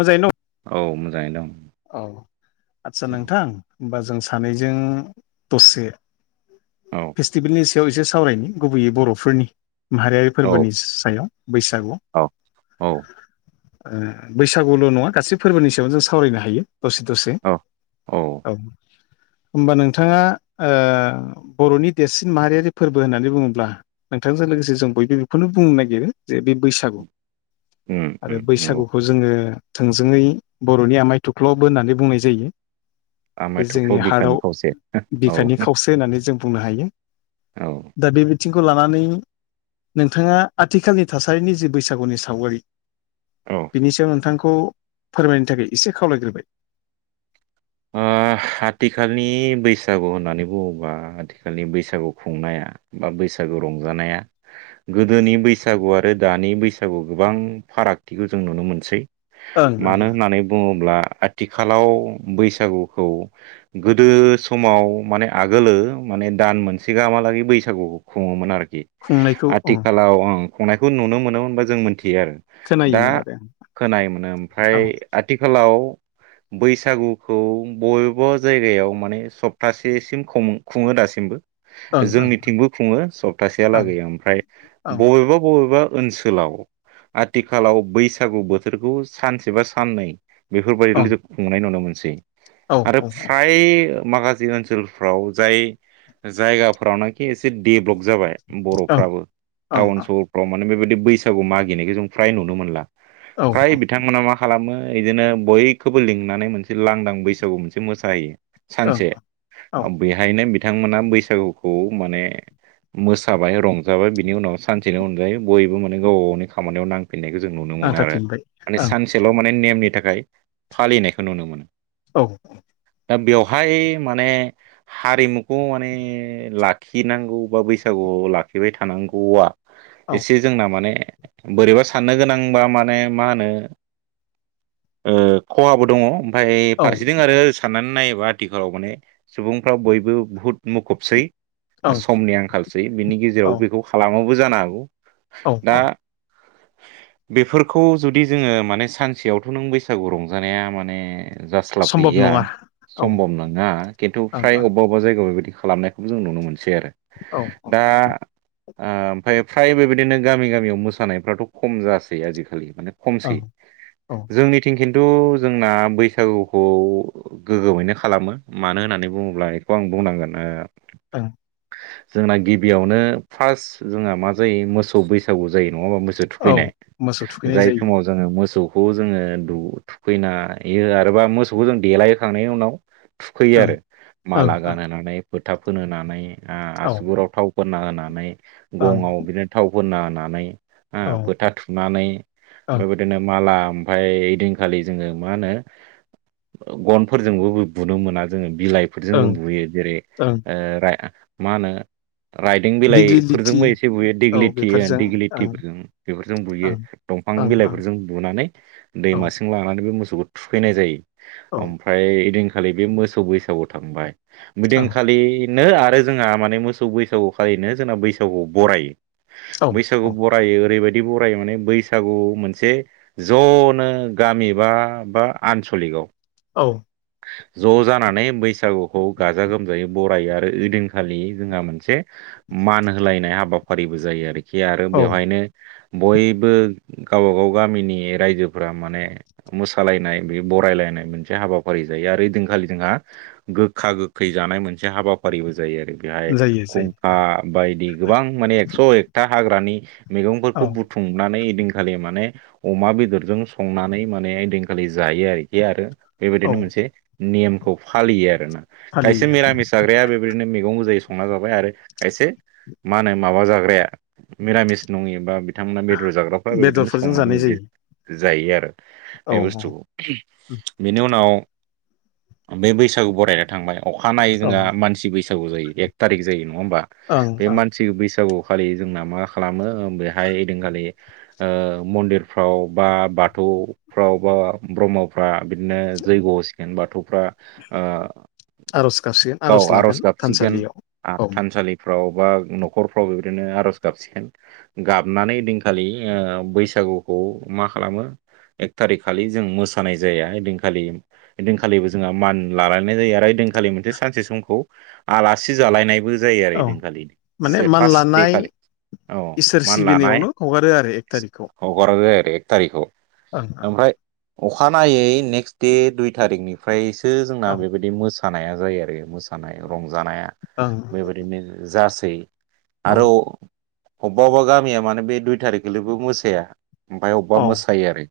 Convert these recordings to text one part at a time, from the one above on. मोजाङैनो दं औ मोजाङैनो दं। औ आदसा नोंथां ओमबा जों सानैजों दसे औ फेस्टिभेलनि सायाव एसे सावरायनि गुबैयै बरफोरनि माहारियारि औ फोरबोनि सायाव बैसागु ओ औ औ बैसागुल नङा गासै फोरबोनि सायाव जों सावरायनो हा हायो दसे दसे औ औ होमबा नोंथाङा ओ बरनि देरसिन माहारियारि फोरबो होननानै बुङोब्ला नोंथांजों लोगोसे जों बयबो बेखौनो बुंनो नागिरो जे बे बैसागु उम आरो उम नंगौ बैसागुखौ जोङो थोंजोङै बरनि आमाइ थुख्लबो होननानै बुंनाय जायो। बे आमाय जोंनि थुख्ल' बिखानि हार्टआव खावसे औ बिखानि खावसे होननानै जों बुंनो हायो औ दा बेबाय बिथिंखौ लानानै नोंथाङा आथिखालनि थासारिनि जि बैसागुनि सावगारि। ओ बिनि सायाव नोंथांखौ फोरमायनो थाखाय एसे खावलायग्रोबाय। ओ आथिखालनि बैसागु होननानै बुङोबा आथिखालनि बैसागु खुंनाया बा बै बैसागु रंजानाया गोदोनि बैसागु आरो दानि बैसागु गोबां फारागथिखौ जों नुनो मोनसै ओं मानो ओं होननानै बुङोब्ला आथिखालाव बैसा सागुखौ गोदो समाव माने आगोलो माने दान मोनसे गाहामालागै बै सागु खुङोमोन आरोखि खुंनायखौ ओं आथिखालाव ओम खुंनायखौ नुनो मोनोमोन बा जों मोन थियो आरो दा खोनायोमोन आरो खोनायोमोन ओमफ्राय आं। आथिखालाव बैसागु खौ बबेबा जायगायाव माने सप्तासेसिम खुं खुङो दासिमबो औ ओं जोंनिथिंबो खुङो सप्तासेहालागै ओमफ्राय बबेबा बबेबा ओनसोलाव आथिखालाव बैसागु बोथोरखौ सानसे बा साननै बेफोरबायदिल ओं जों खुंनाय नुनो मोनसै ओं औ आरो फ्राय माखासे ओनसोल फोराव जाय जायगाफोरावनोखि एसे देभलप जाबाय ओं बरफ्राबो औ टाउन सहरफ्राव माने बेबायदि बैसागु मागिनायखौ जों फ्राय नुनो मोनला। औ ओं फ्राय औ बिथांमोना मा खालामो इदिनो बयखौबो लिंनानै मोनसे लांदां बैसागु मोनसे मोसाहायो ओं सानसे औ बेहायनो बिथांमोना बैसागुखौ माने मोसाबाय रंजाबाय बिनि उनाव सानसेनो अनगायै बयबो माने गावबा गावनि खामानियाव नां फिननायखौ जों नुनो मोनो आरो नांथाफिनबाय माने ओं सानसेल माने नेमनि थाखाय फालिनायखौ नुनो मोनो। औ। दा बेवहाय माने हारिमुखौ माने लाखिनांगौ बा बैसागु खौ लाखिबाय थानांगौआ औ एसे जोंना माने बोरैबा साननो गोनांबा माने मा होनो ओ खहाबो दङ ओमफाय फारसेथिं आरो साननानै नायो ब्ला आथिखालाव माने सुबुंफ्रा बयबो बुहुत मुखुबसै। ओं समनि आंखालसै बिनि औ गेजेराव बेखौ खालामाबो जानो हागौ। औ दा औ। बेफोरखौ जुदि जोङो माने सानसेयावथ' नों बैसागु रंजानाया माने सम्भब जास्लाबहैया नङा औ ओं सम्भब नङा खिन्थु ओं फ्राय औ अबेबा अबेबा जायगायाव बे बायदि खालामनायखौ जों नुनो मोनसै आरो। औ दा ओमफाय फ्राय बे बायदिनो गामि गामियाव मोसानायफ्राथ' खम जासै आजिखालि। माने खमसै ओं औ जोंनिथिं खिन्थु जोंना बैसागो खौ गोग्गोमैनो खालामो। मानो होननानै बुङोब्ला बेखौ आं बुंनांगोन औ। जोंना गिबियावनो फार्स्ट जोंहा मा जायो मोसौ बैसागु जायो। नङाबा मोसौ औ थुखैनाय मोसौ थुखैनाय जाय जायो समाव जोङो मोसौ खौ जोङो थुखैना आरोबा मोसौखौ जों देलायहोखांनायनि उनाव थुखैयो ओं आरो, ओं माला ओं गानहोनानै, फोथा फोनहोनानै, ओ औ आसुगुराव थाव फोनना होनानै ओं गङाव बिदिनो थाव फोनना होनानै औ फोथा थुनानै ओं बे बायदिनो माला ओमफाय ओइदिनखालि जोङो मा होनो गनफोरजोंबो बुनो मोना जोङो बिलाइफोरजों ओं बुयो जेरै ओं मा होनो राइदों दिग्लि लिथि बिलाइफोरजोंबो एसे बुयो औ गिलिटि बेफोरजों ओं दिगिलिटिफोरजों बेफोरजों बुयो। ओं दंफां ओं ओं बिलाइफोरजों बुनानै औ दैमासिम लांनानै बे मोसौ थुखैनाय जायो। औ ओं ओमफ्राय ओइदिनखालि बे मोसौ बैसागु थांबाय। ओइदिनखालिनो आरो जोंहा माने मोसौ बैसागु खालिनो जोंना बैसागु बरायो। औ बैसागु औ बरायो ओरैबायदि बरायो माने बैसागु मोनसे ज'नो गामि बा बा आनस' गलिकआव औ ज' जानानै बैसागुखौ गाजा-गोमजायै बरायो आरो ओइदिनखालि जोंहा मोनसे मान होलायनाय हाबाफारिबो जायो आरोखि आरो औ बेवहायनो बयबो गावबा गाव गामिनि राइजोफोरा माने मोसालायनाय बे बरायलायनाय मोनसे हाबा फारि जायो आरो ओइदिनखालि जोंहा गोखा गोखै जानाय मोनसे हाबाफारिबो जायो आरो। बेहाय जायो जायो खुंखा औ बायदि गोबां माने एक्स' एकथा हाग्रानि मैगंफोरखौ औ बुथुमनानै ओइदिनखालि माने अमा बेदरजों संनानै माने ओइदिनखालि जायो आरोखि आरो बे औ बायदिनो मोनसे नेमखौ फालियो आरोना। खायसे फालियो मिरामिस जाग्राया बे बायदिनो मैगं गोजायै संना जाबाय आरो खायसे मा होनो माबा जाग्राया मिरामिस नङि बा बिथांमोना बेदर जाग्राफ्रा बे बायदिनो बेदरफोरजों संनानै जानाय बिदि जायो जायो आरो औ बे औ बुस्थुखौ। बेनि उनाव बे बैसागु बरायना थांबाय। अखानायै औ जोंहा मानसि बैसागु जायो एक थारिक जायो। नङा होमबा? ओं बे ओं मानसि बैसागु खालि जोंना मा खालामो बेहाय ओइदिनखालि मन्दिरफ्राव बा बाथौ फ्राव बा ब्रह्मफ्रा बिदिनो जैग्य' होसिगोन बाथौ फ्रा ओ आर'ज गाबसिगोन गाव आर'ज लागोन गाबसिगोन थानसालियाव औ थानसालिफ्राव बा न'खरफ्राव बे बायदिनो आर'ज गाबसिगोन गाबनानै ओइदिनखालि बैसागुखौ मा खालामो एक थारिक खालि जों मोासानाय जाया ओइदिनखालि ओइदिनखालिबो जोंहा मान लालायनाय जायो आरो ओइदिनखालि मोनसे सानसे समखौ आलासि जालायनायबो जायो औ ओइदिनखालि माने मान फार्स्ट दे लानाय खालि औ इसोर मान लानाय सिबिनायावनो हगारो आरो एक थारिखखौ हगारबाय आरो एक थारिखखौ ओं ओं ओमफ्राय अखानायै नेक्स्ट दे दुइ थारिखनिफ्रायसो जोंना ओं बेबायदि मोसानायखौ मोसानाया जायो आरो मोसानाय रंजानाया औ ओं बेबायदिनो जासै औ आरो अबबा अबबा गामिया माने बे दुइ थारिखखालिबो मोसाया ओमफाय अबबा ओं मोसायो आरो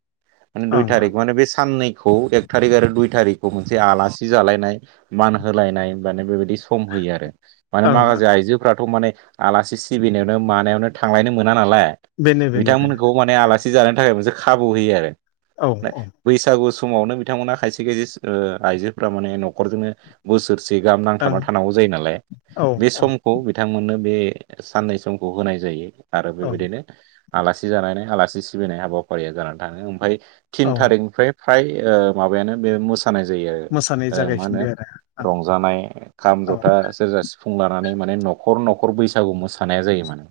माने दुइ ओं थारिख माने बे साननैखौ एक थारि आरो दुइ थारिखौ मोनसे आलासि जालायनाय मान होलायनाय मान बेबायदि सम होयो आरो माने ओं ओं माखासे आइजोफ्राथ' माने आलासि सिबिनायावनो मानायावनो थांलायनो मोना नालाय बेनो बेनो बेनो बिथांमोनखौ माने आलासि जानायनि थाखाय मोनसे खाबु होयो आरो औ बैसागु समावनो बिथांमोना खायसे खायसे आइजोफोरा माने न'खरजोंनो बोसोरसे गाहाम नांथाबना ओं थानांगौ जायो नालाय औ बे औ समखौ बिथांमोननो बे साननै समखौ होनाय जायो आरो ओं बेबायदिनो आलासि जानानै आलासि सिबिनाय हाबाफारिया जानानै थाङो ओमफ्राय औ थिन थारिखनिफ्राय फ्राय माबायानो बे मोस खानाय जायो मोसानाय मा होनो जागायफिनबाय आरो रंजानाय खाम, आं औ जथा, सेरजा, सिफुं सुफुं लानानै माने न'खर न'खर बैसागु मोसानाया जायो माने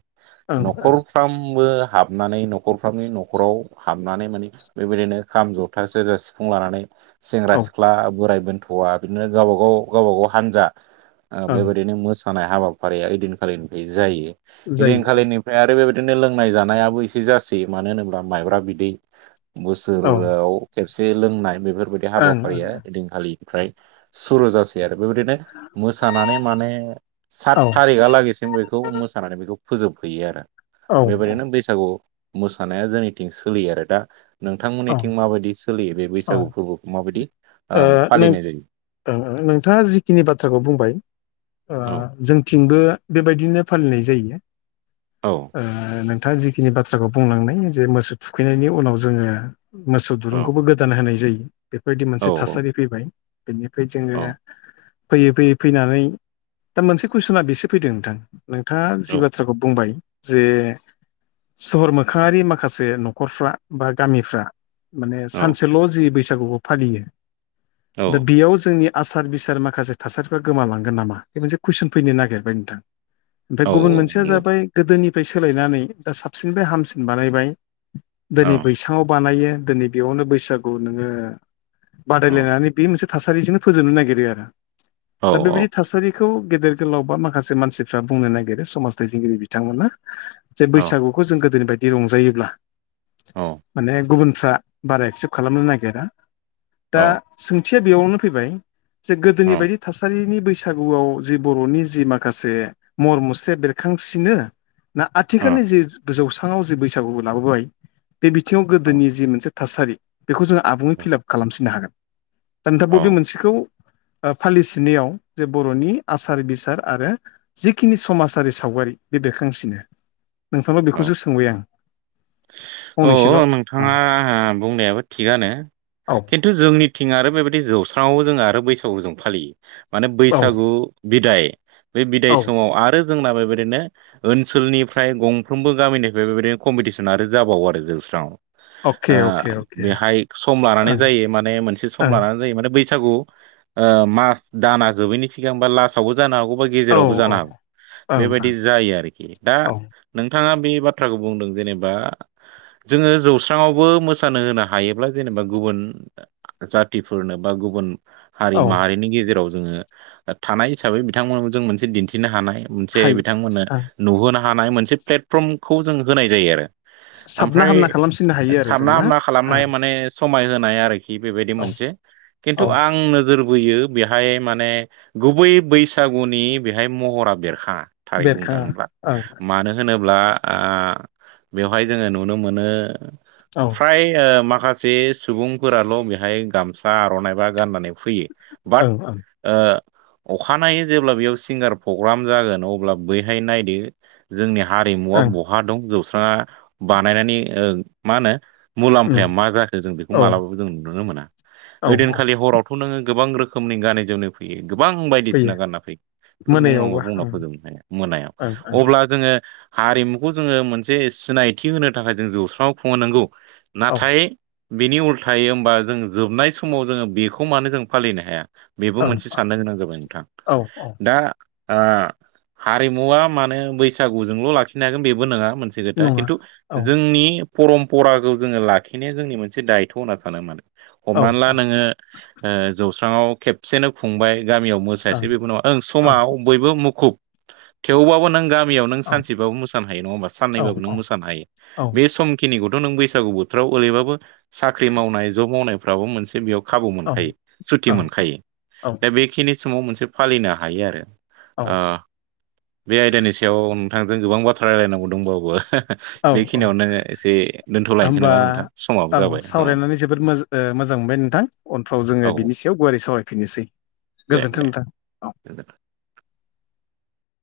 ओं ओं न'खरफ्रामबो हाबनानै न'खरफ्रामनि न'खराव हाबनानै माने बेबायदिनो खाम, जथा, सेरजा, सिफुं, लानानै सेंग्रा औ सिख्ला बोरायबोन बुवा गावबा गाव गावबा गाव हानजा ओं बेबायदिनो मो हाबाफारिया ओदिनखालिनिफ्राय जायो जायो इदिनखालिनिफ्राय आरो बेबाय बिदिनो लोंनाय जानायाबो एसे जासै मानो होनोब्ला माइब्रा बिदै औ बोसोराव से लोंनाय बेफोरबायदि ओं ओं हाबाफारिया ओइ दिनखालिनिफ्राय सुरु जासै आरो बेबायदिनो मोसानानै माने सात औ औ थारिका लागैसिम बेखौ मोसानानै बेखौ फोजोबहैयो आरो बेबायदिनो औ बैसागु मोसानाया जोंनिथिं सोलियो आरो दा। औ नोंथांमोननिथिं माबायदि सोलियो बे बैसागु फोरबोखौ माबायदि? ओ ओम नों फालिनाय जायो नों नोंथाङा जिखिनि बाथ्राखौ बुंबाय ओ औ जोंथिंबो बेबायदिनो फालिनाय जायो। औ ओ नोंथाङा जिखिनि बाथ्राखौ बुंलांनाय जे मोसौ थुखैनायनि उनाव जोङो मोसौ औ दुरुंखौबो गोदान होनाय जायो बेफोरबायदि मोनसे औ थासारि फैबाय। बिनिफ्राय जोङो औ फैयै फैयै फैनानै दा मोनसे कुइसना बेसो फैदों नोंथां नोंथाङा जि औ बाथ्राखौ बुंबाय जे सहर मोखाङारि माखासे न'खरफ्रा बा गामिफ्रा माने औ सानसेल' जि बैसागुखौ फालियो दा औ बेयाव जोंनि आसार बिसार माखासे थासारिफ्रा गोमालांगोन नामा बे मोनसे कुइसन फैनो नागिरबाय नोंथां।। ओमफ्राय औ गुबुन मोनसेया नंगौ जाबाय गोदोनिफ्राय सोलायनानै दा साबसिननिफ्राय हामसिन बानायबाय औ दिनै बैसाङाव बानायो दिनै बेयावनो बैसागु नोङो औ बादायलायनानै बे मोनसे थासारिजोंनो फोजोबनो नागिरो आरो औ दा बेबायदि थासारिखौ गे जे औ बैसागुखौ जों गोदोनि बायदि रंजायोब्ला औ फ्रा बारा एक्सेप्ट खालामनो नागिरा औ दा सोंथिया बेयावनो फैबाय जे गोदोनि बायदि थासारिनि बै बैसागुआव जि बर'नि जि माखासे मर मुस्रि बेरखांसिनो ना आथिखालनि जि थासारि बेखौ जोङो आबुङै फिलाप खालामसिननो हागोन दा नोंथां औ बबे मोनसेखौ फालिसिनायाव जे बर'नि आसार बिसार आरो जिखिनि समाजारि सावगा बोरै बे बेरखांसिनो नोंथांनाव बेखौसो सोंबाय आं। फंनैसोल' अ' औ नोंथाङा बुंनायाबो थिगानो। औ खिन्थु जोंनिथिंआ आरो बेबायदि जौस्राङाव जोंङो आरो बैसागु जों फालियो। माने औ बैसागु बिदाय बे बिदाय औ समाव आरो जोंना बेबायदिनो ओनसोलनिफ्राय गंफ्रोमबो गामिनिफ्राय बेबायदिनो कम्पिटिसन आरो जाबावो आरो जौस्रांआव अके अके ओ अके बेहाय सम लानानै जायो माने मोनसे सम लानानै जायो माने बै बैसागु मास दाना जोबैनि सिगांबा लास्टआवबो जानो हागौ बा ओं गेजेरावबो औ जानो हागौ औ बेबायदि ओं जायो आरोखि दा ओं औ नोंथाङा बे बाथ्राखौ बुंदों जेनेबा [inaudible] जोङो जौस्रांङावबो मोसानो होनो हायोब्ला जेनेबा गुबुन जाथिफोरनो बा गुबुन हारि औ माहारिनि गेजेराव जोङो थानाय हिसाबै बिथांमोन जों मोनसे दिन्थिनो हानाय मोनसे हायो बिथांमोननो ओं नुहोनो हानाय मोनसे प्लेटफर्मखौ जों होनाय जायो आरो साबना ओमफ्राय हामना खालामसिननो हायो आरो जों सानना ना हामना ओं खालामनाय माने समाय होनाय आरोखि बेबायदि औ मोनसे खिन्थु औ आं नोजोर लुबैयो बेहाय माने गुबै बैसागुनि बेहाय महरा बेरखाङा थारै बुंनो बेरखाङा थाङोब्ला ओं मानो होनोब्ला आह आह बेवहाय जोङो नुनो मोनो औ फ्राय मा माखासे सुबुंफोराल' बेहाय गामसा आर'नाइ बा गाननानै फैयो बाट ओं ओं ओ अखानायै जेब्ला बेयाव सिंगार प्रग्राम जागोन अब्ला बैहाय नायदो जोंनि हारिमुवा ओं बहा दं जौस्राङा बानायनानै मा होनो उम मुलाम्फाया मा जाखो जों बेखौ औ मालाबाबो जों नुनो मोना औ औ ओइदिनखालि हराव खौ नोङो गोबां रोखोमनि गानै जोमनो फैयो गोबां बायदिसिना गानना फैयो खोथा बुंनाबो मोनायावबा बुंना ओं फोजोबनो हाया मोनायाव ओं अब्ला जोङो हारिमुखौ जोङो मोनसे सिनायथि होनो थाखाय जों जौस्रांआव खुंङो नंगौ ओं नाथाय बिनि उल् थायो होमबा जों जोबनाय समाव जोङो बेखौ मानो जों फालिनो हाया बेबो औ मोनसे साननो गोनां जाबाय नोंथां ओं औ दा ओ हारिमुवा माने बैसागुजोंल' लाखिनो हागोन बेबो नङा मोनसे दा नङा खिन्थु औ जोंनि परम्पराखौ जोङो लाखिनाया जोंनि मोनसे दायथ' होनना सानो माने औ हमनानै ला नोङो ओ जौस्राङाव खेबसेनो खुंबाय गामियाव मोसायासै ओं बेबो नङा ओं औ समाव बयबो मुखुब थेवबाबो नों गामि साननैयावबो औ सानसेबाबो मोसानो हायो नङा होनबा साननैबाबो नों मोसानो हायो औ बे समखिनिखौथ' नों बैसागु बोथोराव ओरैबाबो साख्रि मावनाय जब मावनायफ्राबो मोनसे बेयाव खाबु मोनखायो सुथि मोनखायो दा बेखिनि समाव मोनसे फालिनो हायो आरो ओ बे आयदानि सायाव नोंथांजों गोबां बाथ्रा रायलायनांगौ दंबावो हा हा औ औ बेखिनियावनो एसे दोन्थ'लायनोसै होमबा नामा नोंथां समाबो ओं जाबाय औ। सावरायनानै जोबोद मोज ओ मोजां मोनबाय नोंथां उनफ्राव जोङो औ बिनि सायाव गुवारै सावरायफिननोसै। दे गोजोन्थों दे नोंथां। गोजोनथों।